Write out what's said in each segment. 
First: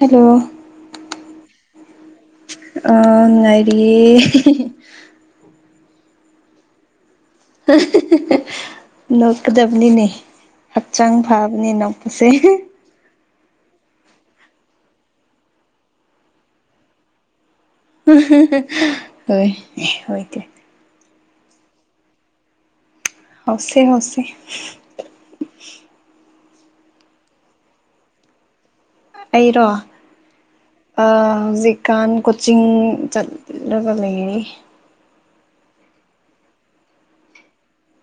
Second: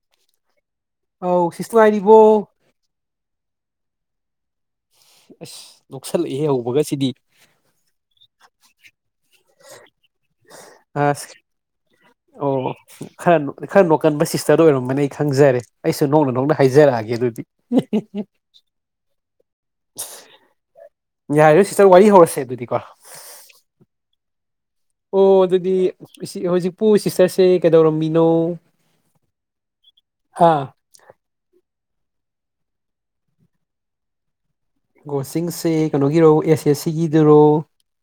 hello ꯑꯧ ꯁꯤꯁ ꯅꯨꯡꯉꯥꯏꯔꯤꯕꯣ ꯑ ꯅꯨꯡꯉꯥꯏꯔꯤꯑꯦ ꯑꯁ ꯅꯣꯛꯁꯜꯂꯛꯏꯍꯦ ꯍꯧꯕꯒ ꯁꯤꯗꯤ [unintelligible] ꯅꯣꯛꯀꯗꯕꯅꯤꯅꯦ ꯍꯛꯆꯥꯡ ꯑꯁ ꯐꯕ ꯅꯤ ꯅꯣꯛꯄꯁꯦ ꯑꯣ ꯈꯔ ꯈꯔ ꯅꯣꯛꯀꯟꯕ ꯁꯤꯁꯇꯔꯗ ꯑꯣꯏꯔꯝꯝꯕꯅꯤ ꯑꯩ ꯈꯪꯖꯔꯦ ꯑꯩꯁꯨ ꯅꯣꯛꯅ ꯅꯣꯛꯅ ꯍꯥꯏꯖꯔꯛꯑꯒꯦ ꯑꯗꯨꯗꯤ [unintelligible] ꯍꯣꯏ ꯍꯣꯏꯗꯦ ꯌꯥꯏꯔꯦ ꯁꯤꯇꯔ ꯋꯥꯔꯤ ꯍꯧꯔꯁꯦ ꯑꯗꯨꯗꯤꯀꯣ ꯍꯧꯁꯦ ꯍꯧꯁꯦ ꯑꯣ ꯑꯗꯨꯗꯤ ꯍꯧꯖꯤꯛꯄꯨ ꯁꯤꯁꯇꯔꯁꯦ ꯀꯩꯗꯧꯔꯝꯃꯤꯅꯣ ꯑꯩꯔꯣ ꯍꯥ ꯑ ꯍꯧꯖꯤꯛꯀꯥꯟ ꯀꯣꯆꯤꯡ ꯆꯠꯂꯒ ꯂꯩꯔꯤ ꯀꯣꯆꯤꯡꯁꯦ ꯀꯩꯅꯣꯒꯤꯔꯣ ꯑꯦꯁ ꯑꯦꯁ ꯁꯤꯒꯤꯗꯨꯔꯣ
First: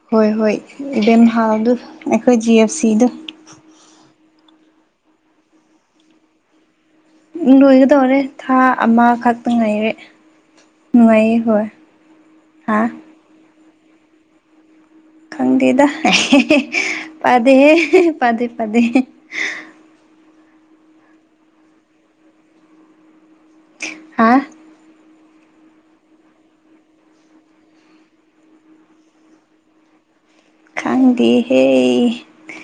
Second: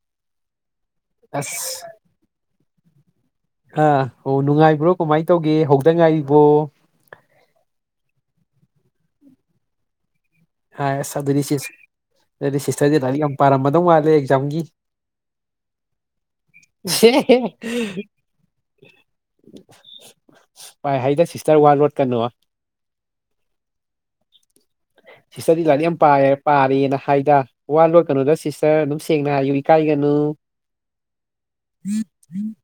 ꯍꯣꯏ ꯍꯣꯏ ꯏꯕꯦꯝꯍꯥꯜꯗꯨ ꯑꯁ ꯑꯩꯈꯣꯏ ꯖꯤ ꯑꯦꯐ ꯁꯤꯗꯣ ꯑ ꯑꯣ ꯅꯨꯡꯉꯥꯏꯕ꯭ꯔꯣ ꯀꯃꯥꯏꯅ ꯇꯧꯒꯦ ꯍꯧꯗ ꯉꯥꯏꯔꯤꯕꯣ ꯂꯣꯏꯒꯗꯧꯔꯦ ꯊꯥ ꯑꯃꯈꯛꯇ ꯉꯥꯏꯔꯦ ꯑ ꯑꯁ ꯅꯨꯡꯉꯥꯏꯌꯦ ꯑꯗꯨꯗꯤ ꯏꯆꯦ ꯍꯣꯏ ꯍꯥ ꯁꯤꯁꯇꯔꯁꯦ ꯂꯥꯏꯔꯤꯛ ꯌꯥꯝ ꯄꯥꯔꯝꯃꯗꯧ ꯃꯥꯜꯂꯦ ꯑꯦꯛꯖꯥꯝꯒꯤ ꯈꯪꯗꯦꯗ ꯄꯥꯗꯦꯍꯦ ꯄꯥꯗꯦ ꯄꯥꯗꯦ ꯥꯄꯥꯏ ꯍꯥꯏꯗ ꯁꯤꯁꯇꯔ ꯋꯥ ꯂꯣꯠꯀꯅꯣ ꯍꯥ ꯁꯤꯁꯇꯔꯗꯤ ꯂꯥꯏꯔꯤꯛ ꯌꯥꯝ ꯄꯥꯏ ꯄꯥꯔꯤꯅ ꯍꯥꯏꯗ ꯋꯥ ꯂꯣꯠ ꯀꯅꯨꯗ ꯁꯤꯁꯇꯔ ꯑꯗꯨꯝ ꯁꯦꯡꯅ ꯍꯥꯏꯌꯨ ꯏꯀꯥꯏꯒꯅꯨ ꯈꯪꯗꯦ ꯍꯦ [unintelligible]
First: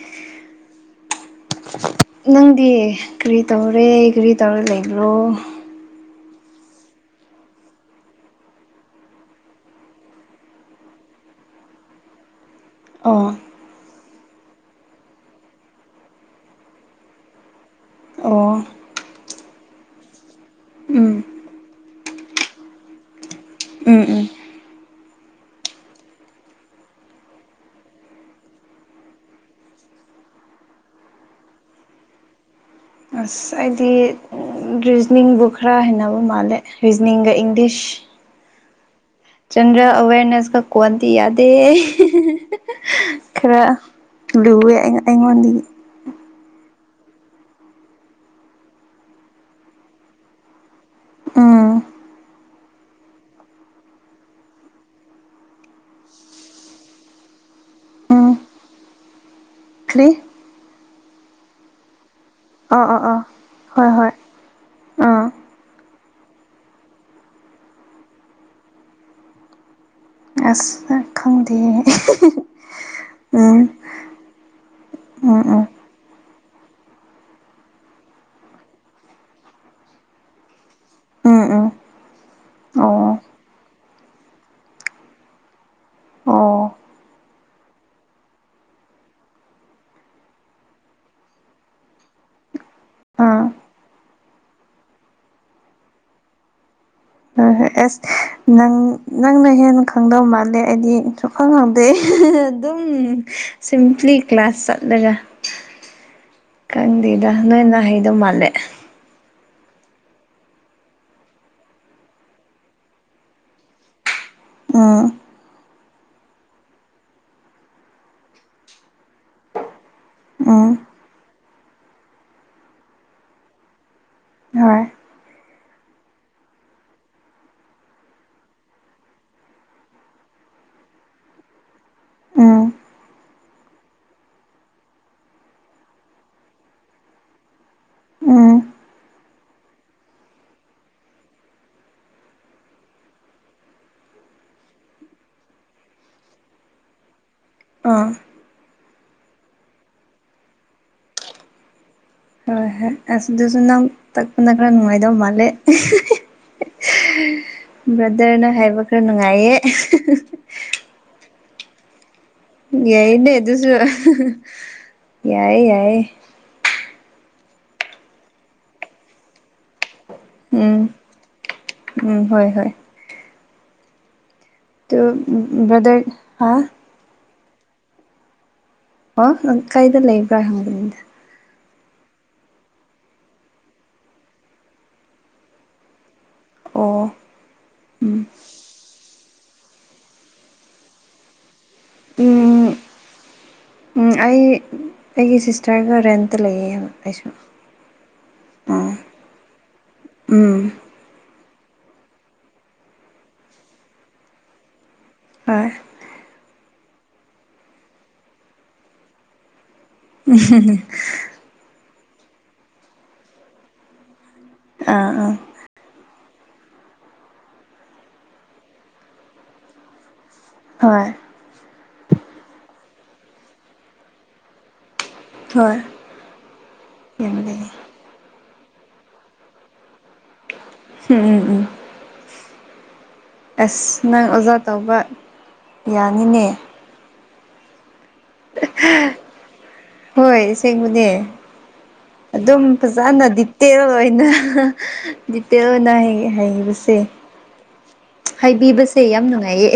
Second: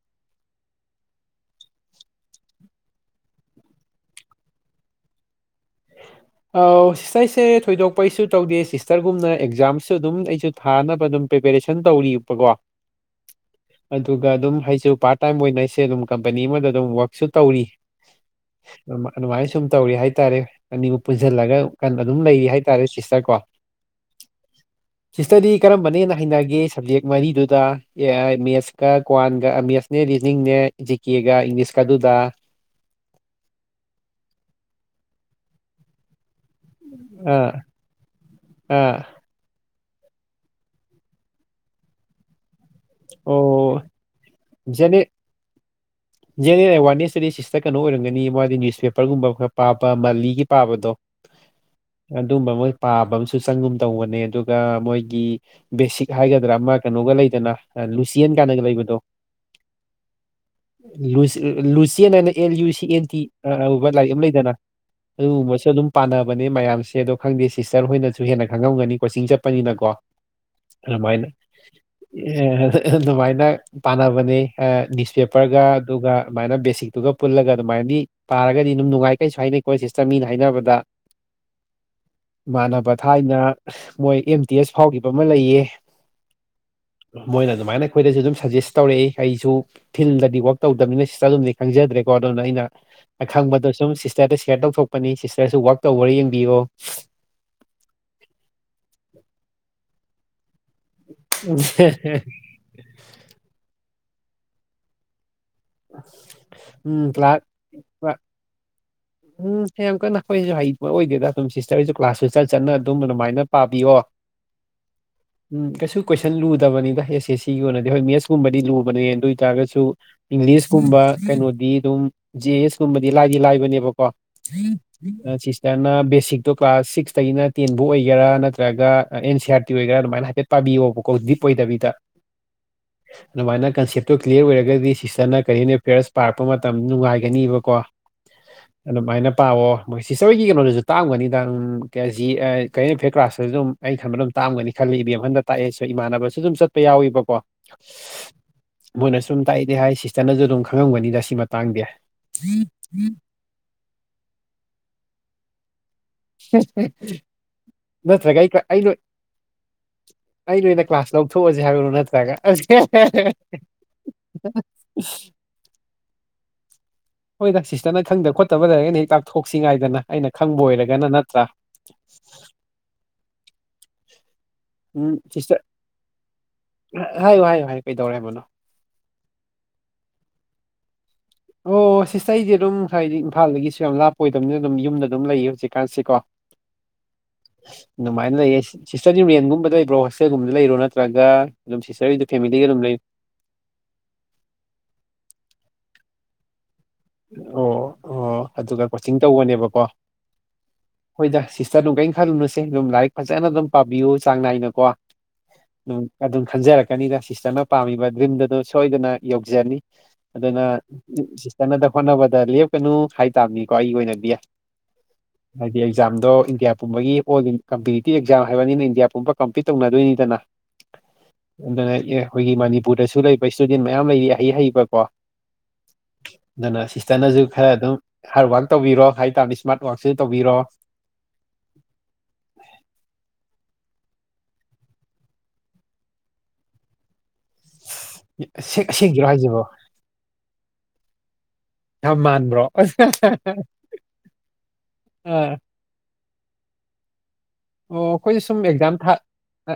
ꯅꯪꯗꯤ ꯀꯔꯤ ꯇꯧꯔꯦ ꯀꯔꯤ ꯇꯧꯔ ꯂꯩꯕ꯭ꯔꯣ ꯑ ꯁꯤꯁꯇꯔ ꯑꯩꯁꯦ ꯊꯣꯏꯗꯣꯛꯄ ꯑꯩꯁꯨ ꯇꯧꯗꯦ ꯁꯤꯁꯇꯔꯒꯨꯝꯅ ꯑꯦꯛꯖꯥꯝꯁꯨ ꯑꯗꯨꯝ ꯑꯩꯁꯨ ꯊꯥꯅꯕ ꯑꯗꯨꯝ ꯄ꯭ꯔꯤꯄꯦꯔꯦꯁꯟ ꯇꯧꯔꯤꯕꯀꯣ ꯑꯣ ꯑꯗꯨꯒ ꯑꯗꯨꯝ ꯑꯩꯁꯨ ꯄꯥꯔꯠ ꯇꯥꯏꯝ ꯑꯣꯏꯅ ꯑꯩꯁꯦ ꯑꯗꯨꯝ ꯀꯝꯄꯅꯤ ꯑꯃꯗ ꯑꯗꯨꯝ ꯋꯥꯔꯛꯁꯨ ꯇꯧꯔꯤ ꯑꯣ ꯑꯗꯨꯃꯥꯏꯅ ꯁꯨꯝ ꯇꯧꯔꯤ ꯍꯥꯏꯇꯥꯔꯦ ꯑꯅꯤꯕꯨ ꯎꯝ ꯄꯨꯟꯁꯤꯜꯂꯒ ꯑꯗꯨꯝ ꯂꯩꯔꯤ ꯍꯥꯏꯇꯥꯔꯦ ꯁꯤꯁꯇꯔ ꯀꯣ ꯎꯝ ꯎꯝ ꯁꯤꯁꯇꯗꯤ ꯀꯔꯝꯕꯅꯦꯅ ꯍꯩꯅꯒꯦ ꯁꯞꯖꯦꯛ ꯃꯔꯤꯗꯨꯗ ꯃꯦꯠꯁꯀ ꯀ꯭ꯋꯥꯟꯒ ꯃꯦꯠꯁ ꯅꯦ ꯔꯤꯗꯤꯡꯅꯦ ꯖꯤꯀꯦꯒ ꯏꯪꯂꯤꯁꯀ ꯑꯗꯨꯗ ꯑꯁ ꯑꯩꯗꯤ ꯔꯤꯖꯅꯤꯡꯕꯨ ꯈꯔ ꯍꯩꯅꯕ ꯃꯥꯜꯂꯦ ꯔꯤꯖꯅꯤꯡꯒ ꯑꯥ ꯏꯪꯂꯤꯁ ꯑꯥ ꯆꯟꯗꯔꯦꯜ ꯑꯋꯦꯔꯅꯦꯁꯒ ꯀꯣꯟꯗꯤ ꯌꯥꯗꯦ ꯈꯔ ꯑꯣ ꯂꯨꯋꯦ ꯑꯩ ꯑꯩꯉꯣꯟꯗꯒꯤ [inaudible] ꯖꯦꯅꯔꯦꯜ ꯑꯦꯋꯥꯔꯅꯦꯁ ꯁꯤꯁꯇꯔ ꯀꯩꯅꯣ ꯑꯣꯏꯔꯝꯒꯅꯤ ꯃꯥꯗꯤ ꯅ꯭ꯌꯨꯁꯄꯦꯄꯔꯒꯨꯝꯕ ꯈꯔ ꯄꯥꯕ ꯃꯟꯂꯤꯒꯤ ꯄꯥꯕꯗꯣ ꯎꯝ ꯑꯗꯨꯝꯕ ꯃꯣꯏ ꯄꯥꯕ ꯑꯃꯁꯨ ꯆꯪꯒꯨꯝ ꯇꯧꯕꯅꯦ ꯑꯗꯨꯒ ꯃꯣꯏꯒꯤ ꯕꯦꯁꯤꯛ ꯍꯥꯏꯒꯗ꯭ꯔꯥ ꯑꯃ ꯀꯩꯅꯣꯒ ꯂꯩꯗꯅ ꯂꯨꯆꯦꯟ ꯎꯝ ꯀꯥꯟꯅꯒ ꯂꯩꯕꯗꯣ ꯀꯔꯤ ꯂꯨꯁ ꯂꯨꯆꯦꯟꯑꯅ ꯑꯦꯜ ꯌꯨ ꯁꯤ ꯑꯥ ꯑꯥ ꯑꯦꯟ ꯇꯤ ꯑꯥ ꯍꯣꯏ [unintelligible] ꯂꯥꯏꯔꯤꯛ ꯍꯣꯏ ꯑꯃ ꯂꯩꯗꯅ ꯑꯥ ꯑꯗꯨꯒꯨꯝꯕꯁꯨ ꯑꯗꯨꯝ ꯄꯥꯟꯅꯕꯅꯦ ꯃꯌꯥꯝꯁꯦ ꯑꯗꯣ ꯈꯪꯗꯦ ꯁꯤꯁꯇꯔ ꯍꯣꯏꯅꯁꯨ ꯍꯦꯟꯅ ꯈꯪꯉꯝꯒꯅꯤ ꯀꯣꯆꯤꯡ ꯆꯠꯄꯅꯤꯅꯀꯣ ꯑꯁ ꯑꯔꯃꯥꯏꯅ ꯈꯪꯗꯦ ꯑꯗꯨꯃꯥꯏꯅ ꯎꯝ ꯄꯥꯟꯅꯕꯅꯦ ꯑ ꯎꯝ ꯅꯤꯁꯄꯦꯄꯔꯒ ꯎꯝ ꯑꯗꯨꯒ ꯑꯗꯨꯃꯥꯏꯅ ꯕꯦꯁꯤꯛꯇꯨꯒ ꯄꯨꯜꯂꯒ ꯑꯗꯨꯃꯥꯏꯗꯤ ꯄꯥꯔꯒꯗꯤ ꯑꯗꯨꯝ ꯅꯨꯡꯉꯥꯏ ꯀꯩꯁꯨ ꯍꯥꯏꯅꯩꯀꯣ ꯁꯤꯁꯇꯔ ꯃꯤꯅ ꯍꯥꯏꯅꯕꯗ ꯎꯝ ꯎꯝ ꯏꯃꯥꯟꯅꯕ ꯑꯣ ꯊꯥꯏꯅ ꯃꯣꯏ ꯑꯦꯝ ꯇꯤ ꯑꯦꯁ ꯐꯥꯎꯈꯤꯕ ꯑꯃ ꯂꯩꯌꯦ ꯑꯣ ꯃꯣꯏꯅ ꯑꯗꯨꯃꯥꯏꯅ ꯑꯩꯈꯣꯏꯗꯁꯨ ꯑꯗꯨꯝ ꯁꯖꯦꯁ ꯇꯧꯔꯛꯏ ꯑꯩꯁꯨ ꯐꯤꯜꯗꯗꯤ ꯋꯥꯛ ꯇꯧꯗꯕꯅꯤꯅ ꯁꯤꯁꯇꯔ ꯑꯗꯨꯝ ꯃꯗꯤ ꯈꯪꯖꯗ꯭ꯔꯦꯀꯣ ꯑꯗꯨꯅ ꯑꯩꯅ ꯑꯥ ꯑꯈꯪꯕꯗꯣ ꯁꯨꯝ ꯁꯤꯁꯇꯔꯗ ꯁꯤꯌꯔ ꯇꯧꯊꯣꯛꯄꯅꯤ ꯁꯤꯁꯇꯔꯁꯨ ꯋꯔꯥꯛ ꯇꯧꯕꯔ ꯌꯦꯡꯕꯤꯌꯣ ꯍꯣꯏ ꯍꯣꯏ ꯑꯁ ꯅꯪ ꯅꯪꯅ ꯍꯦꯟꯅ ꯈꯪꯗꯧ ꯃꯥꯜꯂꯦ ꯑꯩꯗꯤ ꯁꯨꯈꯪ ꯈꯪꯗꯦ ꯑꯗꯨꯝ ꯁꯤꯝꯄ꯭ꯂꯤ ꯀ꯭ꯂꯥꯁ ꯆꯠꯂꯒ ꯎꯝ ꯈꯪꯗꯦꯗ ꯀ꯭ꯂꯥꯁ ꯅꯣꯏꯅ ꯍꯩꯗꯧ ꯃꯥꯜꯂꯦ ꯎꯝ ꯌꯥꯝ ꯀꯟꯅ ꯑꯩꯈꯣꯏꯁꯨ ꯍꯩꯕ ꯑꯣꯏꯗꯦꯗ ꯑꯗꯨꯝ ꯁꯤꯁꯇꯔꯁꯨ ꯀ꯭ꯂꯥꯁꯁꯨ ꯆꯠ ꯆꯠꯅ ꯑꯗꯨꯝ ꯑꯗꯨꯃꯥꯏꯅ ꯄꯥꯕꯤꯌꯣ [inaudible] ꯑꯥ ꯎꯝ ꯀꯩꯁꯨ ꯀꯣꯏꯁꯟ ꯂꯨꯗꯕꯅꯤꯗ ꯑꯦꯁ ꯑꯦꯁ ꯁꯤꯒꯤ ꯑꯣꯏꯅꯗꯤ ꯍꯣꯏ ꯃꯦꯠꯁꯀꯨꯝꯕꯗꯤ ꯂꯨꯕꯅꯦ ꯑꯗꯨꯏꯔꯒꯁꯨ ꯎꯝ ꯏꯪꯂꯤꯁꯀꯨꯝꯕ ꯀꯩꯅꯣꯗꯤ ꯑꯗꯨꯝ ꯖꯦ ꯑꯦꯁ ꯀꯨꯝꯕꯗꯤ ꯂꯥꯏꯗꯤ ꯂꯥꯏꯕꯅꯦꯕꯀꯣ ꯍꯣꯏ ꯑ ꯁꯤꯁꯇꯔꯅ ꯕꯦꯁꯤꯛꯇꯣ ꯀ꯭ꯂꯥꯁ ꯁꯤꯛꯁꯇꯒꯤꯅ ꯇꯦꯟꯕꯨ ꯑꯣꯏꯒꯦꯔꯥ ꯅꯠꯇ꯭ꯔꯒ ꯑꯦꯟ ꯁꯤ ꯑꯥꯔ ꯇꯤ ꯑꯣꯏꯒꯦꯔꯥ ꯑꯗꯨꯃꯥꯏꯅ ꯍꯥꯏꯐꯦꯠ ꯄꯥꯕꯤꯌꯣꯕꯀꯣ ꯗꯤꯞ ꯑꯣꯏꯗꯕꯤꯗ ꯎꯝ ꯑꯗꯨꯃꯥꯏꯅ ꯀꯟꯁꯦꯞꯇꯣ ꯀ꯭ꯂꯤꯌꯔ ꯑꯣꯏꯔꯒꯗꯤ ꯁꯤꯁꯇꯔꯅ ꯀꯔꯤ ꯍꯥꯏꯅꯤ [unintelligible] ꯄꯥꯔꯛꯄ ꯃꯇꯝ ꯅꯨꯡꯉꯥꯏꯒꯅꯤꯕꯀꯣ ꯎꯝ ꯑꯗꯨꯃꯥꯏꯅ ꯄꯥꯋꯣ ꯃꯣꯏ ꯁꯤꯁꯇꯔ ꯍꯣꯢꯒꯤ ꯀꯩꯅꯣꯗꯨꯁꯨ ꯇꯥꯛ ꯑꯝꯒꯅꯤꯗ ꯎꯝ ꯀ ꯖꯤ ꯑ ꯀꯔꯤ ꯍꯥꯢꯅꯤ ꯐꯦꯠ ꯀ꯭ꯂꯥꯁꯇꯁꯨ ꯑꯗꯨꯝ ꯑꯩ ꯈꯟꯕ ꯑꯗꯨꯝ ꯇꯥꯛꯑꯝꯒꯅꯤ ꯈꯜꯂꯤ ꯏꯕꯦꯝꯍꯟꯗ ꯇꯥꯛꯑꯦꯁꯨ ꯏꯃꯥꯟꯅꯕꯁꯨ ꯑꯗꯨꯝ ꯆꯠꯄ ꯌꯥꯎꯋꯤꯕꯀꯣ ꯑꯥ ꯃꯣꯏꯅ ꯁꯨꯝ ꯇꯥꯛꯏꯗꯤ ꯍꯥꯏ ꯁꯤꯁꯇꯔꯅꯁꯨ ꯑꯗꯨꯝ ꯈꯪꯉꯝꯒꯅꯤꯗ ꯁꯤ ꯃꯇꯥꯡꯗꯤ ꯍꯣꯏ ꯍꯣꯏ ꯑꯗꯨꯁꯨ ꯅꯪ ꯇꯛꯄꯅ ꯈꯔ ꯅꯨꯡꯉꯥꯏꯗꯧ ꯃꯥꯜꯂꯦ ꯅꯠꯇ꯭ꯔꯒ ꯕ꯭ꯔꯗꯔꯅ ꯑꯩ ꯀ꯭ꯂ- ꯑꯩ ꯍꯥꯏꯕ ꯅꯣꯏ ꯈꯔ ꯅꯨꯡꯉꯥꯏꯌꯦ ꯑꯩ ꯅꯣꯏꯅ ꯀ꯭ꯂꯥꯁ ꯂꯧꯊꯣꯛꯑꯁꯦ ꯍꯥꯏꯕꯔꯣ ꯅꯠꯇ꯭ꯔꯒ ꯌꯥꯏꯅꯦ ꯑꯗꯨꯁꯨ ꯌꯥꯏ ꯌꯥꯏ ꯍꯣꯏꯗ ꯁꯤꯁꯇꯔꯅ ꯈꯪꯗ ꯈꯣꯠꯇꯕ ꯂꯩꯔꯒꯅ ꯍꯦꯛ ꯇꯥꯛꯊꯣꯛꯁꯤ ꯉꯥꯏꯗꯅ ꯑꯩꯅ ꯈꯪꯕ ꯎꯝ ꯑꯣꯏꯔꯒꯅ ꯅꯠꯇ꯭ꯔꯥ ꯎꯝ ꯍꯣꯏ ꯍꯣꯏ ꯇꯨ ꯎꯝ ꯁꯤꯁꯇꯔ ꯕ꯭ꯔꯗꯔ ꯍꯥꯥ ꯍꯥꯏꯌꯨ ꯍꯥꯏꯌꯨ ꯍꯥꯏꯌꯨ ꯀꯩꯗꯧꯔꯦ ꯍꯥꯏꯕꯅꯣ ꯍꯥ ꯅꯪ ꯀꯥꯏꯗ ꯂꯩꯕ꯭ꯔꯥ ꯍꯪꯕꯅꯤꯗ ꯑꯣ ꯁꯤꯁꯇꯔ ꯑꯩꯖꯤ ꯑꯗꯨꯝ ꯉꯁꯥꯏꯗꯤ ꯏꯝꯐꯥꯜꯗꯒꯤꯁꯨ ꯌꯥꯝ ꯂꯥꯞꯄ ꯑꯣꯏꯗꯕꯅꯤꯅ ꯑꯗꯨꯝ ꯌꯨꯝꯗ ꯑꯗꯨꯝ ꯂꯩꯌꯦ ꯍꯧꯖꯤꯛꯀꯥꯟꯁꯤꯀꯣ ꯑꯣ ꯎꯝ ꯑꯗꯨꯃꯥꯏꯟ ꯂꯩꯌꯦ ꯁꯤ ꯁꯤꯁꯇꯔꯁꯦ ꯔꯦꯟꯒꯨꯝꯕ ꯂꯩꯕ꯭ꯔꯣ ꯍꯣꯁꯇꯦꯜꯒꯨꯝꯕꯗ ꯂꯩꯔꯣ ꯅꯠꯇ꯭ꯔꯒ ꯑꯗꯨꯝ ꯁꯤꯁꯇꯔ ꯒꯤꯗꯤ ꯐꯦꯃꯤꯂꯤꯒ ꯎꯝ ꯑꯗꯨꯝ ꯂꯩ ꯎꯝ ꯑꯩ ꯑꯩꯒꯤ ꯁꯤꯁꯇꯔꯒ ꯔꯦꯟꯇ ꯂꯩꯌꯦ ꯑꯩꯁꯨ ꯑꯣ ꯑꯣ ꯑꯗꯨꯒ ꯑꯥ ꯀꯣꯆꯤꯡ ꯇꯧꯕꯅꯦꯕꯀꯣ ꯎꯝ ꯍꯣꯏꯗ ꯁꯤꯁꯇꯔ ꯅꯨꯡ ꯀꯩꯅ ꯈꯜꯂꯨꯅꯨꯁꯦ ꯑꯗꯨꯝ ꯂꯥꯏꯔꯤꯛ ꯐꯖꯅ ꯑꯗꯨꯝ ꯄꯥꯕꯤꯌꯨ ꯆꯥꯡ ꯅꯥꯏꯅ ꯀꯣ ꯍꯣꯏ ꯎꯝ ꯑꯗꯨꯝ ꯈꯟꯖꯔꯛꯀꯅꯤꯗ ꯁꯤꯁꯇꯔꯅ ꯄꯥꯝꯃꯤꯕ ꯗ꯭ꯔꯤꯝꯗꯗꯨ ꯁꯣꯏꯗꯅ ꯌꯧꯖꯅꯤ ꯎꯝ ꯍꯨꯝꯍꯨꯝ ꯇꯅꯗ ꯍꯣꯠꯅꯕꯗ ꯂꯦꯞꯀꯅꯨ ꯍꯥꯏꯇꯥꯥꯕꯅꯤꯀꯣ ꯑꯩꯒꯤ ꯑꯣꯏꯅꯗꯤ ꯑꯥ ꯑꯥ ꯍꯥꯏꯗꯤ ꯑꯦꯛꯖꯥꯝꯗꯣ ꯏꯟꯗꯤꯌꯥ ꯄꯨꯝꯕꯒꯤ ꯑꯣꯜ ꯏꯟ ꯀꯝꯄꯤꯇꯤꯇꯤꯚ ꯑꯦꯛꯖꯥꯝ ꯍꯥꯏꯕꯅꯤꯅ ꯏꯟꯗꯤꯌꯥ ꯄꯨꯝꯕ ꯀꯝꯄꯤꯠ ꯇꯧꯅꯗꯣꯏꯅꯤꯗꯅ ꯍꯣꯏ ꯑꯗꯨꯅ ꯑꯦ ꯑꯩꯈꯣꯏꯒꯤ ꯃꯅꯤꯄꯨꯔꯗꯁꯨ ꯂꯩꯕ ꯏꯁꯇꯨꯗꯦꯟ ꯃꯌꯥꯝ ꯂꯩꯔꯤ ꯍꯩ ꯍꯩꯕꯀꯣ ꯍꯣꯏ ꯑꯗꯨꯅ ꯌꯥꯝ ꯁꯤꯁꯇꯔꯅꯁꯨ ꯂꯩꯌꯦ ꯈꯔ ꯑꯗꯨꯝ ꯍꯥꯔꯠ ꯋꯥꯔꯛ ꯇꯧꯕꯤꯔꯣ ꯍꯥꯏꯇꯥꯥꯝꯅꯤ ꯏꯁꯃꯥꯔꯠ ꯋꯥꯔꯛꯁꯨ ꯇꯧꯕꯤꯔꯣ ꯎꯝ ꯎꯝ ꯎꯝ ꯑꯁ ꯅꯪ ꯑꯣꯖꯥ ꯇꯧꯕ ꯌꯥꯅꯤꯅꯦ ꯑꯁꯦ ꯑꯁꯦꯡꯒꯤꯔꯣ ꯍꯥꯏꯁꯤꯕꯣ ꯍꯣꯏ ꯑꯁꯦꯡꯕꯅꯦ ꯌꯝꯃ ꯑꯗꯨꯝ ꯐꯖꯅ ꯗꯤꯇꯦꯜ ꯑꯣꯏꯅ ꯑꯥ ꯗꯤꯇꯦꯜ ꯑꯣꯏꯅ ꯍꯩ ꯍꯩꯕꯁꯦ ꯑꯣ ꯑꯩꯈꯣꯏꯁꯨ ꯁꯨꯝ ꯑꯦꯛꯖꯥꯝ ꯍꯥꯏꯕꯤꯕꯁꯦ ꯊ ꯌꯥꯝ ꯑ ꯅꯨꯡꯉꯥꯏꯌꯦ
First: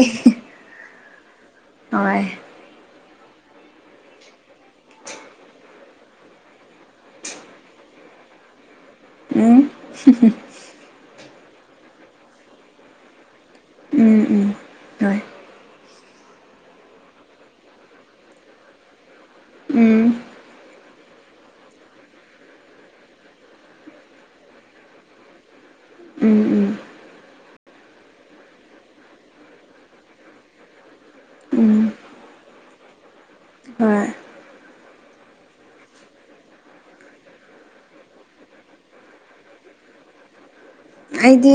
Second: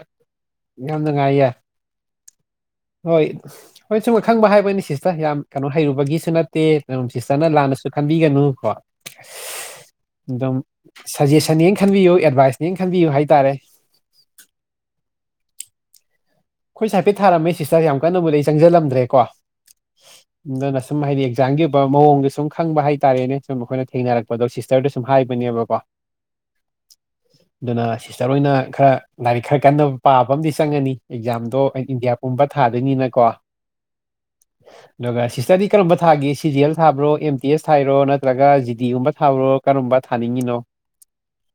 ꯌꯥꯝ ꯅꯨꯡꯉꯥꯏꯌꯦ ꯍꯣꯏ ꯍꯣꯏ ꯍꯣꯏ ꯁꯨꯝ ꯑꯈꯪꯕ ꯍꯥꯏꯕꯅꯤ ꯁꯤꯁꯇꯔ ꯌꯥꯝ ꯀꯩꯅꯣ ꯍꯩꯔꯨꯕꯒꯤꯁꯨ ꯅꯠꯇꯦ ꯁꯤꯁꯇꯔꯅ ꯂꯥꯟꯅꯁꯨ ꯈꯟꯕꯤꯒꯅꯨ ꯀꯣ ꯎꯝ ꯑꯗꯨꯝ ꯁꯖꯦꯁꯟꯅꯦ ꯈꯟꯕꯤꯌꯨ ꯑꯦꯗꯚꯥꯏꯁꯅꯦꯅ ꯈꯟꯕꯤꯌꯨ ꯍꯥꯏꯇꯥꯔꯦ ꯎꯝ ꯎꯝ ꯍꯣꯏ ꯑꯩꯈꯣꯏ ꯍꯥꯏꯐꯠꯊꯥꯔꯝꯃꯦ ꯁꯤꯁꯇꯔ ꯌꯥꯝ ꯀꯟꯅ ꯕꯨꯗꯤ ꯆꯪꯖꯜꯂꯝꯗ꯭ꯔꯦ ꯀꯣ ꯎꯝ ꯑꯗꯨꯅ ꯁꯨꯝ ꯍꯥꯏꯗꯤ ꯑꯦꯛꯖꯥꯝꯒꯤ ꯑꯣꯏꯕ ꯃꯑꯣꯡꯗꯣ ꯁꯨꯝ ꯈꯪꯕ ꯍꯥꯏꯇꯥꯔꯦꯅꯦ ꯁꯨꯝ ꯑꯩꯈꯣꯏꯅ ꯊꯦꯡꯅꯔꯛꯄꯗꯣ ꯁꯤꯁ ꯇꯔꯗ ꯁꯨꯝ ꯍꯥꯏꯕꯅꯦꯕꯀꯣ ꯎꯝ ꯎꯝ ꯑꯗꯨꯅ ꯁꯤꯁꯇꯔ ꯑꯣꯏꯅ ꯈꯔ ꯂꯥꯏꯔꯤꯛ ꯈꯔ ꯀꯟꯕ ꯄꯥꯕ ꯑꯃꯗꯤ ꯆꯪꯉꯅꯤ ꯑꯦꯛꯖꯥꯝꯗꯣ ꯎꯝ ꯏꯟꯗꯤꯌꯥ ꯄꯨꯝꯕ ꯊꯥꯗꯣꯏꯅꯤꯅꯀꯣ ꯍꯣꯏ ꯑꯗꯨꯒ ꯁꯤꯁꯇꯔꯗꯤ ꯀꯔꯝꯕ ꯊꯥꯒꯦ ꯁꯤ ꯖꯤ ꯑꯦꯜ ꯊꯥꯕ꯭ꯔꯣ ꯑꯦꯝ ꯇꯤ ꯑꯦꯁ ꯊꯥꯏꯔꯣ ꯅꯠꯇ꯭ꯔꯒ ꯖꯤ ꯗꯤꯒꯨꯝꯕ ꯊꯥꯕ꯭ꯔꯣ ꯀꯔꯝꯕ ꯊꯥꯅꯤꯡꯉꯤꯅꯣ ꯑꯩꯗꯤ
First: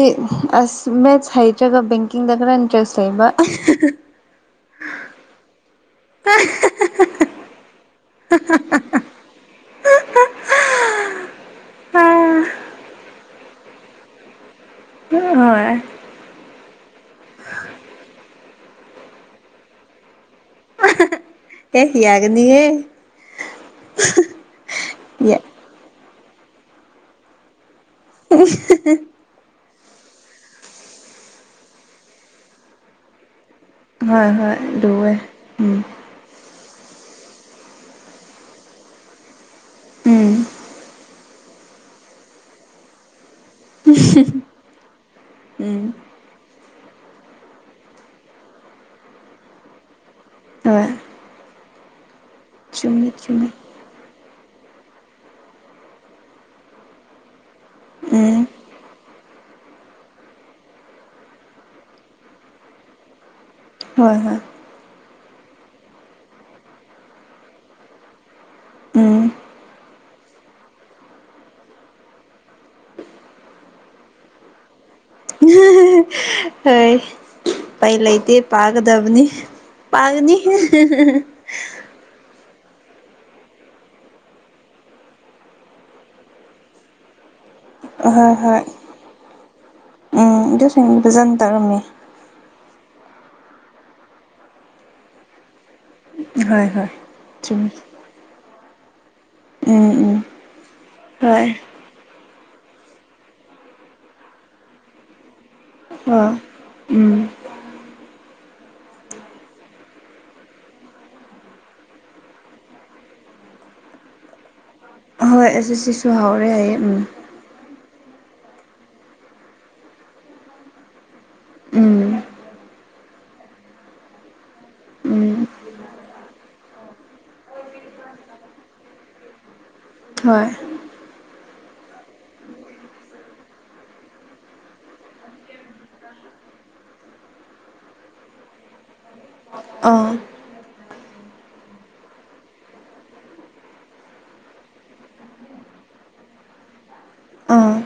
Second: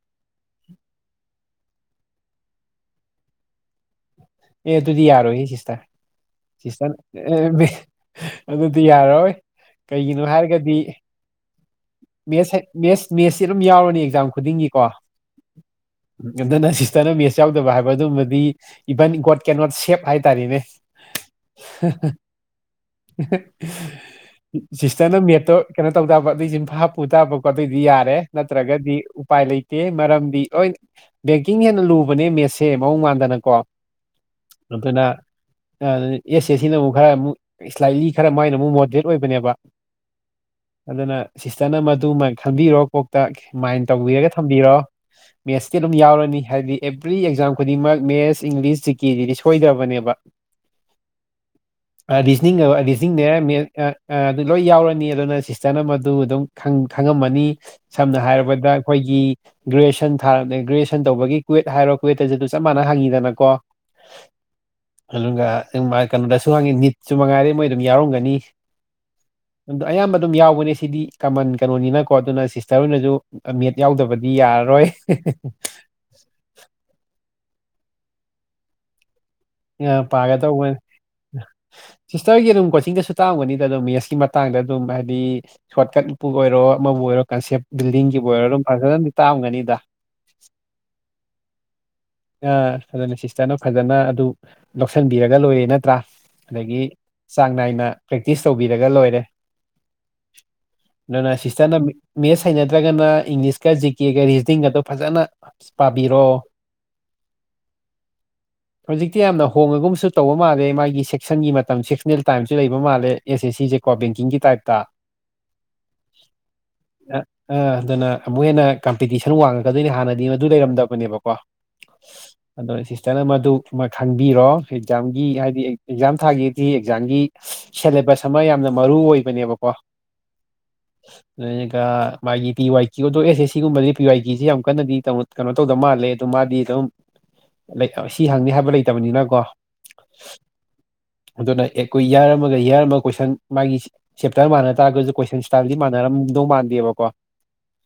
ꯑꯁ ꯃꯦꯠꯁ ꯍꯩꯇ꯭ꯔꯒ ꯕꯦꯡꯀꯤꯡꯗ ꯈꯔ ꯏꯟꯇꯔꯦꯁ ꯂꯩꯕ ꯑꯦ ꯑꯗꯨꯗꯤ ꯌꯥꯔꯣꯏꯌꯦ ꯁꯤꯁꯇꯔ ꯁꯤꯁꯇꯔ ꯑꯦ ꯑꯗꯤ ꯑꯗꯨꯗꯤ ꯌꯥꯔꯣꯏ ꯀꯩꯒꯤꯅꯣ ꯍꯥꯏꯔꯒꯗꯤ ꯃꯦꯠꯁꯦꯠ ꯃꯦꯠꯁꯁꯤ ꯑꯗꯨꯝ ꯌꯥꯎꯔꯅꯤ ꯑꯦꯛꯖꯥꯝ ꯈꯨꯗꯤꯡꯒꯤꯀꯣ ꯅꯥ ꯍꯣꯢ ꯑꯗꯨꯅ ꯁꯤꯁꯇꯔꯅ ꯃꯦꯠꯁ ꯌꯥꯎꯗꯕ ꯍꯥꯏꯕ ꯑꯗꯨꯝꯕꯗꯤ ꯏꯚꯟ ꯒꯣꯠ ꯀꯦꯟ ꯅꯣꯠ ꯁꯦꯞ ꯍꯥꯏ ꯇꯥꯔꯦꯅꯦ [inaudible] ꯍꯦ ꯌꯥꯒꯅꯤꯌꯦ [unintelligible] ꯁꯤꯁꯇꯔꯅ ꯌꯥ ꯃꯦꯠꯇꯣ ꯀꯩꯅꯣ ꯇꯧꯗꯕ [unintelligible] ꯍꯥꯞꯄꯨ ꯇꯥꯕ ꯀꯣ ꯑꯗꯨꯢꯗꯤ ꯌꯥꯔꯦꯢ ꯅꯠꯇ꯭ꯔꯒꯗꯤ ꯎꯄꯥꯏ ꯂꯩꯇꯦ ꯃꯔꯝꯗꯤ ꯍꯣꯏ ꯕꯦꯡꯀꯤꯡ ꯍꯦꯟꯅ ꯂꯨꯕꯅꯦ ꯃꯦꯠꯁꯦ ꯃꯑꯣꯡ ꯃꯥꯟꯗꯅꯀꯣ ꯍꯣꯏ ꯍꯣꯏ ꯑꯗꯨꯅ ꯂꯨꯋꯦ ꯎꯝ ꯑꯦꯁ ꯑꯦ ꯁꯤꯅ ꯑꯃꯨꯛ ꯈꯔ ꯑꯃꯨꯛ ꯏꯁꯂꯥꯏꯠꯂꯤ ꯈꯔ ꯃꯣꯢꯅ ꯑꯃꯨꯛ ꯃꯣꯗꯔꯦꯠ ꯑꯣꯏꯕꯅꯦꯕ ꯎꯝ ꯑꯗꯨꯅ ꯁꯤꯁꯇꯔꯅ ꯃꯗꯨ ꯈꯟꯕꯤꯔꯣ ꯀꯣꯛꯇ ꯃꯥꯏꯟ ꯇꯧꯕꯤꯔꯒ ꯊꯝꯕꯤꯔꯣ ꯃꯦꯠꯁꯇꯤ ꯎꯝ ꯑꯗꯨꯝ ꯌꯥꯎꯔꯅꯤ ꯍꯥꯏꯕꯗꯤ ꯑꯦꯕ꯭ꯔꯤ ꯑꯦꯛꯖꯥꯝ ꯈꯨꯗꯤꯡꯃꯛ ꯃꯦꯠꯁ ꯏꯪꯂꯤꯁ ꯖꯤ ꯀꯦ ꯗꯤ ꯁꯣꯏꯗꯕꯅꯦꯕ ꯍꯣꯢ ꯔꯤꯖꯅꯤꯡ ꯔꯤꯖꯅꯤꯡꯅꯦ ꯆꯨꯝꯃꯦ ꯑꯥ ꯂꯣꯏ ꯌꯥꯎꯔꯅꯤ ꯑꯗꯨꯅ ꯁꯤꯁꯇꯔꯅ ꯑꯗꯨ ꯑꯗꯨꯝ ꯈꯪꯉꯝꯃꯅꯤ ꯁꯝꯅ ꯎꯝ ꯍꯥꯏꯔꯕꯗ ꯑꯩꯈꯣꯏꯒꯤ ꯒ꯭ꯔꯦꯖꯨꯑꯦꯁꯟ ꯊꯥꯔꯝꯗꯥꯢ ꯒ꯭ꯔꯦꯋꯌꯦꯁꯟ ꯇꯧꯕꯒꯤ ꯀꯨꯋꯦꯠ ꯍꯥꯏꯔꯣ ꯀꯨꯋꯦꯠꯇ ꯑꯗꯨ ꯆꯞ ꯃꯥꯟꯅ ꯍꯪꯉꯤꯗꯅꯀꯣ ꯍꯣꯏ ꯍꯣꯏ ꯑꯗꯨꯒ ꯃꯥ ꯀꯩꯅꯣꯗꯁꯨ ꯍꯪꯉꯤ ꯅꯤꯠꯁꯨ ꯃꯉꯥꯏꯔꯦ ꯃꯣꯏ ꯑꯗꯨꯝ ꯌꯥꯎꯔꯝꯒꯅꯤ ꯎꯝ ꯑꯗꯨ ꯑꯌꯥꯝꯕ ꯑꯗꯨꯝ ꯌꯥꯎꯕꯅꯦ ꯁꯤꯗꯤ ꯀꯃꯟ ꯀꯩꯅꯣꯅꯤꯅꯀꯣ ꯑꯗꯨꯅ ꯁꯤꯁꯇꯔ ꯍꯣꯏꯅꯁꯨ ꯃꯦꯠ ꯌꯥꯎꯗꯕꯗꯤ ꯌꯥꯔꯔꯣꯏ ꯍꯣꯏ ꯎꯄꯥꯢ ꯂꯩꯇꯦ ꯄꯥꯒꯗꯕꯅꯤ ꯑ, ꯄꯒꯅꯤ ꯄꯥꯒꯗꯧꯕꯅꯤ [unintelligible] ꯁꯤꯁꯇꯔꯒꯤ ꯑꯗꯨꯝ ꯀꯣꯆꯤꯡꯗꯁꯨ ꯇꯥꯛ ꯑꯝꯒꯅꯤꯗ ꯑꯗꯨꯝ ꯃꯦꯠꯁꯀꯤ ꯃꯇꯥꯡꯗ ꯑꯗꯨꯝ ꯍꯥꯏꯗꯤ ꯁꯣꯠꯀꯠꯄꯨꯕ ꯑꯣꯏꯔꯣ ꯑꯃꯕꯨ ꯑꯣꯏꯔꯣ ꯀꯟꯁꯦꯞ ꯕꯤꯜꯗꯤꯡꯒꯤꯕꯨ ꯑꯍꯣꯏ ꯑꯣꯏꯔꯣ ꯑꯗꯨꯝ ꯍꯣꯏ ꯐꯖꯅꯗꯤ ꯇꯥꯛꯑꯝꯒꯅꯤꯗ ꯎꯝ ꯑꯗꯨꯁꯤꯡꯗꯨ ꯐꯖꯅ ꯇꯧꯔꯝꯃꯦ ꯑꯥ ꯑꯗꯨꯅ ꯁꯤꯁꯇꯔꯅ ꯐꯖꯅ ꯑꯗꯨ ꯂꯧꯁꯟꯕꯤꯔꯒ ꯂꯣꯏꯔꯦ ꯅꯠꯇ꯭ꯔꯥ ꯍꯣꯏ ꯑꯗꯒꯤ ꯍꯣꯏ ꯆꯥꯡ ꯆꯨꯝꯃꯤ ꯅꯥꯏꯅ ꯄ꯭ꯔꯦꯛꯇꯤꯁ ꯇꯧꯕꯤꯔꯒ ꯂꯣꯏꯔꯦ ꯎꯝ ꯎꯝ ꯑꯗꯨꯅ ꯍꯣꯏ ꯁꯤꯁꯇꯔꯅ ꯃꯦꯠꯁ ꯍꯩ ꯅꯗꯔꯒꯅ ꯏꯪꯂꯤꯁꯀ ꯖꯤ ꯀꯦꯒ ꯔꯤꯖꯅꯤꯡꯒꯗꯣ ꯐꯖꯅ ꯄꯥꯕꯤꯔꯣ ꯍꯣꯢ ꯎꯝ ꯍꯧꯖꯤꯛꯇꯤ ꯌꯥꯝꯅ ꯍꯣꯡꯉꯒꯨꯝꯁꯨ ꯇꯧꯕ ꯃꯥꯜꯂꯦ ꯃꯥꯒꯤ ꯁꯦꯛꯁꯟꯒꯤ ꯃꯇꯝ ꯁꯦꯛꯁꯅꯦꯜ ꯇꯥꯏꯝꯁꯨ ꯂꯩꯕ ꯃꯥꯜꯂꯦ ꯑꯦꯁ ꯑꯦꯁ ꯁꯤꯁꯦꯀꯣ ꯕꯦꯡꯀꯤꯡꯒꯤ ꯇꯥꯏꯞꯇ ꯍꯣꯏ ꯑꯁꯤ ꯁꯤꯁꯨ ꯍꯥꯎꯔꯦ ꯍꯥꯢꯌꯦ ꯎꯝ ꯑꯥ ꯑꯗꯨꯅ ꯑꯃꯨꯛ ꯍꯦꯟꯅ ꯀꯝꯄꯤꯇꯤꯁꯟ ꯋꯥꯡꯉꯛꯀꯗꯣꯏꯅꯦ ꯍꯥꯟꯅꯗꯤ ꯃꯗꯨ ꯂꯩꯔꯝꯗ ꯕꯅꯦꯕꯀꯣ [unintelligible] ꯎꯝ ꯑꯗꯣ ꯁꯤꯁꯇꯔꯅ ꯃꯗꯨ ꯑꯃ ꯈꯪꯕꯤꯔꯣ ꯑꯦꯛꯖꯥꯝꯒꯤ ꯎꯝ ꯍꯥꯏꯗꯤ ꯑꯦꯛꯖꯥꯝ ꯊꯥꯒꯦꯗꯤ ꯑꯦꯛꯖꯥꯝꯒꯤ ꯁꯦꯂꯦꯕꯁ ꯑꯃ ꯌꯥꯝꯅ ꯃꯔꯨ ꯑꯣꯏꯕꯅꯦꯕꯀꯣ ꯍꯣꯏ [inaudible] ꯑꯗꯨꯒ ꯃꯥꯒꯤ ꯄꯤ ꯋꯥꯏ ꯀꯌꯨ ꯗꯣ ꯑꯦꯁ ꯑꯦꯁ ꯁꯤꯒꯨꯝꯕꯗꯤ ꯄꯤ ꯋꯥꯏ ꯀꯌꯨ ꯌꯥꯝ ꯀꯟꯅꯗꯤ ꯀꯩꯅꯣ ꯇꯧꯗ ꯃꯥꯜꯂꯦ ꯑꯗꯨ ꯃꯥꯗꯤ ꯑꯗꯨꯝ ꯁꯤ ꯍꯪꯅꯤ ꯍꯥꯏꯕ ꯂꯩꯇꯕꯅꯤꯅꯀꯣ ꯑꯥ ꯑꯗꯨꯅ ꯑꯦꯀꯨ ꯌꯥꯔ ꯃꯒ ꯌꯥꯔ ꯃꯒ ꯀꯣꯏꯁꯟ ꯃꯥꯒꯤ ꯆꯦꯞꯇꯔ ꯃꯥꯟꯅ ꯇꯥꯔꯒꯁꯨ ꯀꯣꯏꯁꯟ ꯏꯁꯇꯥꯏꯜꯗꯤ ꯃꯥꯟꯅꯔꯝꯗꯧ ꯃꯥꯟꯗꯦꯕꯀꯣ ꯑꯥ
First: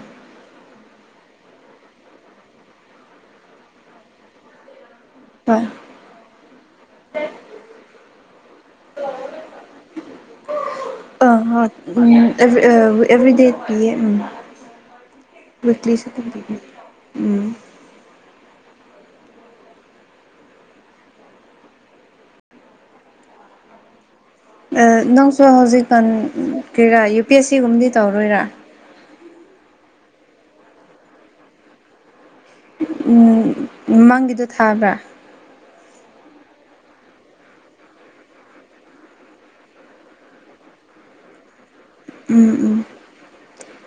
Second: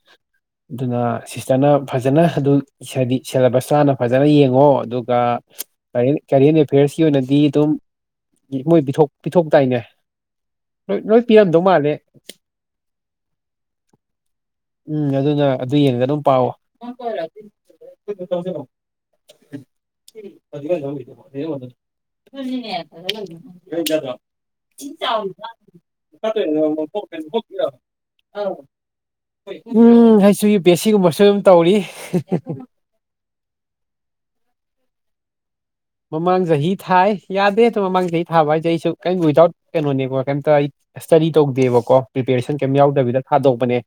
ꯑꯗꯨꯅ ꯁꯤꯁꯇꯔꯅ ꯐꯖꯅ ꯑꯗꯨ ꯍꯥꯢꯗꯤ ꯁꯦꯂꯦꯕꯁ ꯇꯣ ꯍꯥꯟꯅ ꯐꯖꯅ ꯌꯦꯡꯉꯣ ꯑꯗꯨꯒ ꯍꯣꯏ ꯀꯔꯦꯟ ꯑꯦꯐꯤꯌꯔꯁꯀꯤ ꯑꯣꯏꯅꯗꯤ ꯑꯗꯨꯝ ꯃꯣꯏ ꯄꯤꯊꯣꯛ ꯄꯤꯊꯣꯛꯇꯥꯏꯅꯦ ꯂꯣꯏ ꯂꯣꯏ ꯑꯥ ꯄꯤꯔꯝꯗꯧ ꯃꯥꯜꯂꯦ ꯍꯣꯢ ꯑꯦꯕꯔꯤꯗꯥ ꯄꯤꯌꯦ ꯎꯝ ꯑꯗꯨꯅ ꯑꯗꯨ ꯌꯦꯡꯉꯒ ꯋꯤꯛꯂꯤꯁꯨ ꯑꯗꯨꯝ ꯄꯥꯋꯣ ꯄꯤꯌꯦ ꯎꯝ [unintelligible] [unintelligible] ꯅꯪꯁꯨ ꯍꯧꯖꯤꯛꯀꯥꯟ ꯀꯥꯔꯤꯔꯥ ꯌꯨ ꯄꯤ ꯑꯦꯁ ꯁꯤ ꯒꯨꯝꯕꯗꯤ ꯇꯧꯔꯣꯏꯔꯥ ꯎꯝ ꯍꯁꯨ ꯄꯤ ꯑꯦ ꯁꯤ ꯒꯨꯝꯕꯁꯨ ꯑꯗꯨꯝ ꯇꯧꯔꯤ [unintelligible] ꯎꯝ ꯃꯃꯥꯡꯒꯤꯗꯣ ꯊꯥꯕ꯭ꯔꯥ ꯃꯃꯥꯡ ꯆꯍꯤ ꯊꯥꯏ ꯌꯥꯗꯦ ꯑꯗꯣ ꯃꯃꯥꯡ ꯆꯍꯤ ꯊꯥꯕ ꯍꯥꯏꯁꯦ ꯑꯩꯁꯨ ꯀꯩꯝ ꯋꯤꯗꯥꯎꯠ ꯀꯩꯅꯣꯅꯦꯀꯣ ꯀꯩꯝꯇ ꯑꯩ ꯏꯁꯇꯗꯤ ꯇꯧꯗꯦꯕꯀꯣ ꯎꯝ ꯄ꯭ꯔꯤꯄꯦꯔꯦꯁꯟ ꯀꯩꯝ ꯎꯝ ꯌꯥꯎꯗꯕꯤꯗ ꯊꯥꯗꯣꯛꯄꯅꯦ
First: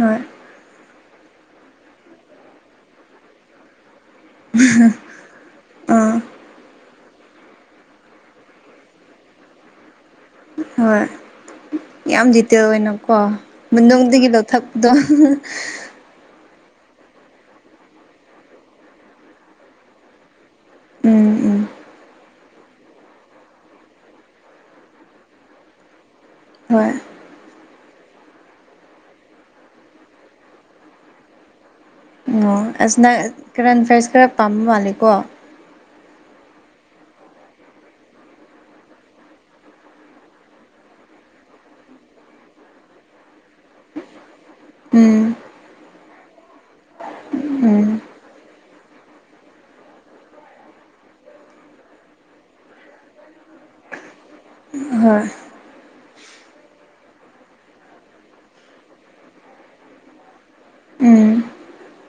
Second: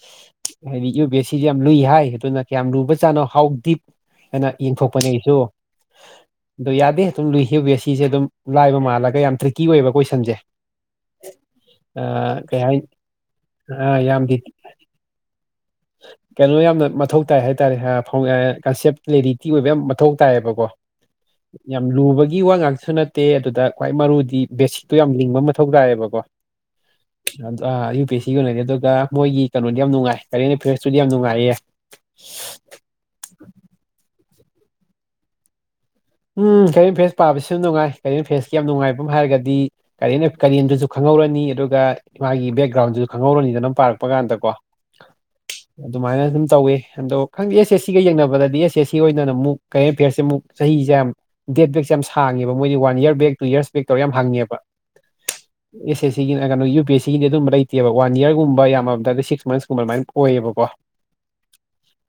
ꯍꯣꯏ ꯍꯥꯏꯗꯤ ꯌꯨ ꯄꯤ ꯑꯦꯁ ꯁꯤꯁꯦ ꯌꯥꯝ ꯂꯨꯏ ꯍꯥꯏ ꯑꯗꯨꯅ ꯀꯌꯥꯝ ꯂꯨꯕꯖꯥꯠꯅꯣ ꯍꯧ ꯗꯤꯞ ꯑꯅ ꯌꯦꯟꯊꯣꯛꯄꯅꯦ ꯑꯩꯁꯨ ꯑꯥ ꯑꯗꯨ ꯌꯥꯗꯦ ꯑꯗꯨꯝ ꯂꯨꯏ ꯌꯨ ꯄꯤ ꯑꯦ ꯁꯤ ꯁꯦ ꯑꯗꯨꯝ ꯂꯥꯏꯕ ꯃꯥꯜꯂꯒ ꯌꯥꯝ ꯇ꯭ꯔꯤꯛꯀꯤ ꯑꯣꯏꯌꯦꯕ ꯀꯣꯏꯁꯟꯁꯦ ꯍꯣꯏ ꯌꯥꯝ ꯑ, ꯀꯩ ꯗꯤꯇꯦꯜ ꯍꯥꯏꯅꯤ ꯑꯣꯏꯅꯀꯣ ꯑ, ꯃꯅꯨꯡꯗꯒꯤ ꯌꯥꯝꯗꯤ ꯂꯧꯊꯛ ꯗꯣ [unintelligible] ꯀꯩꯅꯣ ꯌꯥꯝꯅ ꯃꯊꯧ ꯇꯥꯏ ꯍꯥꯏꯇꯥꯔꯦ ꯍꯥ ꯐꯥꯎ ꯑꯑ ꯀꯟꯁꯦꯞ ꯀ꯭ꯂꯦꯔꯤꯇꯤ ꯑꯣꯏꯕ ꯌꯥꯝ ꯃꯊꯧ ꯇꯥꯏꯌꯦꯕꯀꯣ ꯎꯝ ꯎꯝ ꯌꯥꯝ ꯂꯨꯕꯒꯤ ꯒꯤ ꯋꯥ ꯉꯥꯛꯁꯨ ꯅꯠꯇꯦ ꯑꯗꯨꯗ ꯈ꯭ꯋꯥꯏ ꯃꯔꯨꯗꯤ ꯕꯦꯁꯤꯛꯇꯣ ꯌꯥꯝ ꯂꯤꯡꯕ ꯑꯝ ꯃꯊꯧ ꯇꯥꯏꯌꯦꯕꯀꯣ ꯍꯣꯏ ꯑꯥ ꯌꯨ ꯄꯤ ꯑꯦꯁ ꯁꯤꯒꯤ ꯑꯣꯏꯅꯗꯤ ꯑꯗꯨꯒ ꯃꯣꯏꯒꯤ ꯀꯩꯅꯣꯗꯤ ꯌꯥꯝ ꯅꯨꯡꯉꯥꯏ ꯀꯔꯦꯟ ꯔꯤꯐꯤꯌ꯭ꯔꯁꯇꯨꯗꯤ ꯌꯥꯝ ꯅꯨꯡꯉꯥꯏꯌꯦ ꯑꯣ ꯑꯁ ꯅ ꯀ꯭ꯔꯟ ꯐ꯭ꯔꯦꯁ ꯈꯔ ꯄꯥꯝꯕ ꯃꯥꯜꯂꯦꯀꯣ ꯎꯝ ꯀꯩꯔꯦꯟ ꯐ꯭ꯔꯦꯁ ꯄꯥꯕꯁꯨ ꯅꯨꯡꯉꯥꯏ ꯀꯩꯔꯦꯟ ꯐ꯭ꯔꯦꯁꯀꯤ ꯌꯥꯝ ꯅꯨꯡꯉꯥꯏꯕ ꯑꯝ ꯍꯥꯏꯔꯒꯗꯤ ꯀꯔꯦꯟ ꯀꯔꯦꯟꯗꯨꯁꯨ ꯈꯪꯍꯧꯔꯅꯤ ꯑꯗꯨꯒ ꯃꯥꯒꯤ ꯕꯦꯛꯒ꯭ꯔꯥꯎꯟꯗꯨꯖꯨ ꯈꯪꯍꯧꯔꯅꯤꯗꯅꯥ ꯄꯥꯔꯛꯄ ꯀꯥꯟꯗꯀꯣ ꯎꯝ ꯑꯗꯨꯃꯥꯏꯅ ꯑꯗꯨꯝ ꯇꯧꯋꯤ ꯑꯗꯣ ꯈꯪꯗꯦ ꯑꯦꯁ ꯑꯦꯁ ꯎꯝ ꯁꯤꯒ ꯌꯦꯡꯅꯕꯗꯗꯤ ꯑꯦꯁ ꯑꯦꯁ ꯁꯤ ꯑꯣꯏꯅ ꯑꯃꯨꯛ ꯀꯔꯦꯟ ꯑꯦꯐꯤꯌꯔꯁꯦ ꯑꯃꯨꯛ ꯆꯍꯤ ꯌꯥꯝ ꯗꯦꯠ ꯕꯦꯛꯁꯦ ꯌꯥꯝ ꯁꯥꯡꯉꯦꯕ ꯃꯣꯏꯗꯤ one year back two years back ꯇꯧꯔ ꯌꯥꯝ ꯍꯪꯉꯦꯕ [unintelligible] ꯑꯦꯁ ꯑꯦꯁ ꯁꯤꯒꯤꯅ ꯑ ꯀꯩꯅꯣ ꯌꯨ ꯄꯤ ꯑꯦꯁ ꯁꯤꯒꯤꯗꯤ ꯑꯗꯨꯝꯕ ꯂꯩꯇꯦꯕ ꯋꯥꯟ ꯢꯌꯥꯔꯒꯨꯝꯕ ꯌꯥꯝꯃꯕꯗꯗꯤ ꯁꯤꯛꯁ ꯃꯟꯁ ꯒꯨꯝꯕ ꯑꯗꯨꯃꯥꯏꯅ ꯑꯣꯏꯌꯦꯕꯀꯣ ꯎꯝ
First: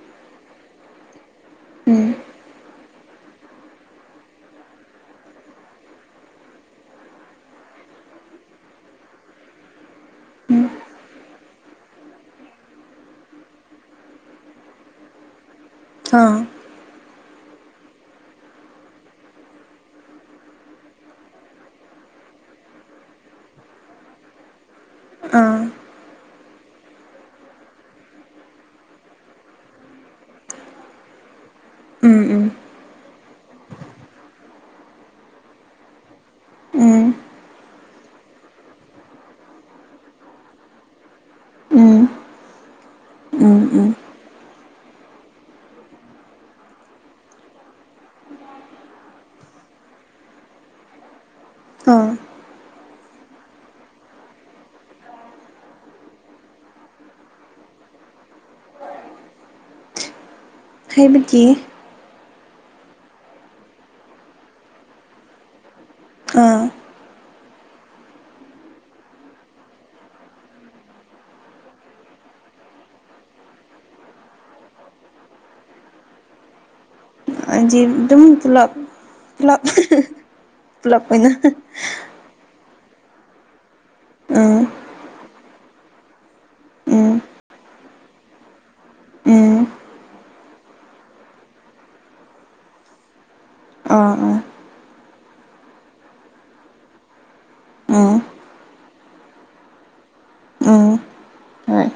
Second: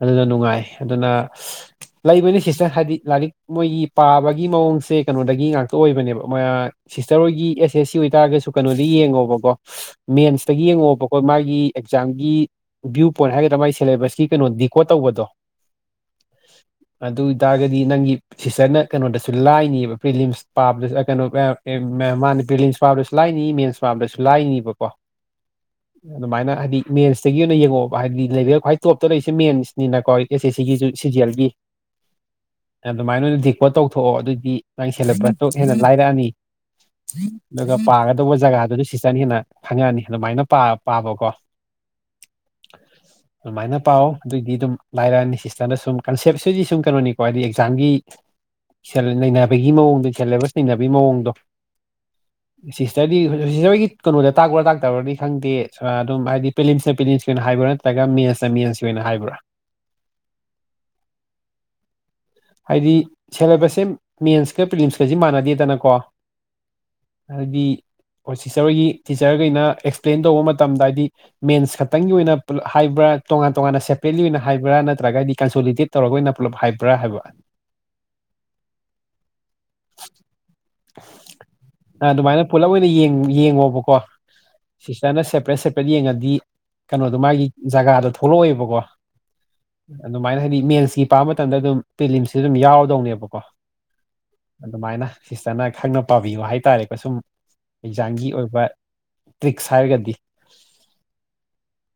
ꯑꯗꯨꯅ ꯅꯨꯡꯉꯥꯏ ꯑꯗꯨꯅ ꯎꯝ ꯂꯩꯕꯅꯤ ꯁꯤꯁꯇꯔ ꯍꯥꯏꯗꯤ ꯂꯥꯏꯔꯤꯛ ꯃꯣꯏꯒꯤ ꯄꯥꯕꯒꯤ ꯃꯑꯣꯡꯁꯦ ꯀꯩꯅꯣꯗꯒꯤ ꯉꯥꯛꯇ ꯑꯣꯏꯕꯅꯦꯕ ꯃꯣꯢ ꯑ ꯁꯤꯁꯇꯔ ꯍꯣꯏꯒꯤ ꯑꯦꯁ ꯑꯦꯁ ꯁꯤ ꯑꯣꯏꯇꯥꯔꯒꯁꯨ ꯀꯩꯅꯣꯗ ꯌꯦꯡꯉꯣꯕꯀꯣ ꯃꯦꯟꯁꯇꯒꯤ ꯌꯦꯡꯉꯣ ꯕꯀꯣ ꯃꯥꯒꯤ ꯑꯦꯛꯖꯥꯝꯒꯤ ꯚ꯭ꯌꯨ ꯄꯣꯏꯟ ꯍꯥꯏꯒꯗ꯭ꯔꯥ ꯃꯥꯒꯤ ꯁꯦꯂꯦꯕꯁꯀꯤ ꯀꯩꯅꯣ ꯗꯤꯀꯣꯠ ꯇꯧꯕꯗꯣ ꯍꯥ ꯑꯗꯨ ꯇꯥꯔꯒꯗꯤ ꯅꯪꯒꯤ ꯁꯤꯁꯇꯔꯅ ꯀꯩꯅꯣꯗꯁꯨ ꯂꯥꯏꯅꯤꯕ ꯄ꯭ꯔꯤꯂꯤꯝꯁ ꯄꯥꯕꯗꯁꯨ ꯑ ꯀꯩꯅꯣ ꯑ ꯑꯦ ꯃꯦ ꯃꯥꯅꯦ ꯄ꯭ꯔꯤꯂꯤꯝꯁ ꯄꯥꯕꯗꯁꯨ ꯂꯥꯏꯅꯤ ꯃꯤꯝꯁ ꯄꯥꯕꯗꯁꯨ ꯂꯥꯏꯅꯤꯕꯀꯣ ꯑꯥ ꯑ ꯗꯨꯃꯥꯏꯅ ꯍꯥꯏꯗꯤ ꯃꯦꯟꯁꯇꯒꯤ ꯑꯣꯏꯅ ꯌꯦꯡꯉꯛꯑꯣꯕ ꯍꯥꯏꯗꯤ ꯂꯦꯕꯦꯜ ꯈ꯭ꯋꯥꯏ ꯇꯣꯞꯇ ꯂꯩꯔꯤꯁꯦ ꯃꯦꯟꯁꯅꯤꯅꯀꯣ ꯑꯦꯁ ꯑꯦꯁ ꯁꯤꯒꯤꯁꯨ ꯁꯤꯖꯤꯌꯦꯜꯒꯤ ꯎꯝ ꯎꯝ ꯑꯗꯨꯃꯥꯏꯅ ꯑꯣꯏꯅ ꯗꯤꯀꯣꯠ ꯇꯧꯊꯣꯛꯑꯣ ꯑꯗꯨꯏꯗꯤ ꯅꯪꯒꯤ ꯁꯦꯂꯦꯕꯁꯇꯣ ꯍꯦꯟꯅ ꯂꯥꯏꯔꯛ ꯑꯅꯤ ꯎꯝ ꯑꯗꯨꯒ ꯄꯥꯒꯗꯧꯕ ꯖꯒꯥꯗꯨꯗꯤ ꯁꯤꯁꯇꯔꯅ ꯍꯦꯟꯅ ꯈꯪꯉꯛ ꯑꯅꯤ ꯑꯗꯨꯃꯥꯏꯅ ꯄꯥꯕ ꯄꯥꯕꯀꯣ ꯎꯝ ꯎꯝ ꯑꯗꯨꯃꯥꯏꯅ ꯎꯝ ꯄꯥꯎ ꯑꯗꯨꯑꯣꯏꯗꯤ ꯑꯗꯨꯝ ꯂꯥꯏꯔꯛꯑꯅꯤ ꯁꯤꯁꯇꯔꯅ ꯁꯨꯝ ꯀꯟꯁꯦꯞꯁꯤꯗꯤ ꯁꯨꯝ ꯀꯩꯅꯣꯅꯤꯀꯣ ꯍꯥꯏꯗꯤ ꯖꯥꯝꯒꯤ ꯁꯤꯜ ꯅꯩꯅꯕꯒꯤ ꯃꯑꯣꯡꯗꯣ ꯁꯦꯂꯦꯕꯁ ꯅꯩꯅꯕꯒꯤ ꯃꯑꯣꯡꯗꯣ [unintelligible] ꯁꯤꯁꯇꯔꯗꯤ ꯁꯤꯁꯇꯔꯒꯤ ꯀꯩꯅꯣꯗ ꯇꯥꯛꯄ꯭ꯔꯥ ꯇꯥꯛꯇꯕ꯭ꯔꯥꯗꯤ ꯈꯪꯗꯦ ꯑ ꯑꯗꯨꯝ ꯍꯥꯏꯗꯤ ꯄꯤꯂꯤꯟꯁꯅ ꯄꯤꯂꯦꯟꯁ ꯀꯤ ꯑꯣꯏꯅ ꯍꯥꯏꯕ꯭ꯔꯥ ꯅꯠ ꯇꯔꯒ ꯃꯦꯟꯁꯅ ꯃꯦꯟꯁꯒꯤ ꯑꯣꯏꯅ ꯍꯥꯏꯕ꯭ꯔꯥ ꯍꯥꯏꯕꯗꯤ ꯍꯥꯏꯗꯤ ꯁꯦꯂꯦꯕꯁꯁꯦ ꯃꯦꯟꯁꯀ ꯄ꯭ꯂꯤꯝꯁꯀꯁ ꯃꯥꯟꯅꯗꯦꯗꯅꯀꯣ ꯑꯥ ꯍꯥꯏꯗꯤ ꯑꯣ ꯁꯤꯁꯇꯔꯒꯤ ꯇꯤꯆꯔꯒꯩꯅ ꯑꯦꯛꯁꯄ꯭ꯂꯦꯟ ꯇꯧꯕ ꯃꯇꯝꯗ ꯍꯥꯏꯗꯤ ꯃꯦꯟꯁ ꯈꯛꯇꯪꯒꯤ ꯑꯣꯏꯅ [unintelligible] ꯍꯥꯏꯕ꯭ꯔ ꯇꯣꯉꯥꯟ ꯇꯣꯉꯥꯟꯅ ꯁꯦꯄꯔꯦꯠꯂꯤ ꯑꯣꯏꯅ ꯍꯥꯏꯕ꯭ꯔ ꯅꯠꯇ꯭ꯔꯒꯗꯤ ꯀꯟꯁꯣꯂꯤꯇꯦꯠ ꯇꯧꯔꯒ ꯑꯣꯏꯅ ꯄꯨꯂꯞ ꯍꯥꯏꯕ꯭ꯔ ꯍꯥꯏꯕ ꯑꯩꯗꯤ ꯑꯗꯨꯝ ꯄꯨꯂꯞ ꯄꯨꯂꯞ [unintelligible] ꯄꯨꯂꯞ ꯑꯣꯏꯅ ꯑꯗꯨꯃꯥꯏꯅ ꯄꯨꯂꯞ ꯑꯣꯏꯅ ꯌꯦꯡ ꯌꯦꯡꯉꯣꯕꯀꯣ ꯎꯝ ꯁꯤꯁꯇꯔꯅ ꯁꯦꯄꯔꯦꯠ ꯁꯦꯄꯔꯦꯠ ꯌꯦꯡꯉꯗꯤ ꯎꯝ ꯀꯩꯅꯣꯗꯣ ꯃꯥꯒꯤ ꯖꯒꯥꯗꯣ ꯊꯣꯛꯂꯛꯑꯣꯏꯕꯀꯣ ꯎꯝ ꯑꯗꯨꯝꯃꯥꯏꯅ ꯍꯥꯏꯗꯤ ꯃꯦꯟꯁꯀꯤ ꯄꯥ ꯃꯇꯝꯗ ꯑꯗꯨꯝ ꯄꯤꯂꯤꯝꯁꯤ ꯑꯗꯨꯝ ꯌꯥꯎꯔꯗꯧꯅꯦꯕꯀꯣ ꯑ ꯑ ꯑꯗꯨꯝꯃꯥꯏꯅ ꯁꯤꯁꯇꯔꯅ ꯈꯪꯅ ꯄꯥꯕꯤꯌꫭ ꯍꯥꯏꯇꯥꯔꯦꯀꯣ ꯁꯨꯝ ꯎꯝ ꯑꯦꯛꯖꯥꯝꯒꯤ ꯑꯣꯏꯕ ꯇ꯭ꯔꯤꯛꯁ ꯍꯥꯏꯔꯒꯗꯤ ꯎꯝ ꯍꯣꯏ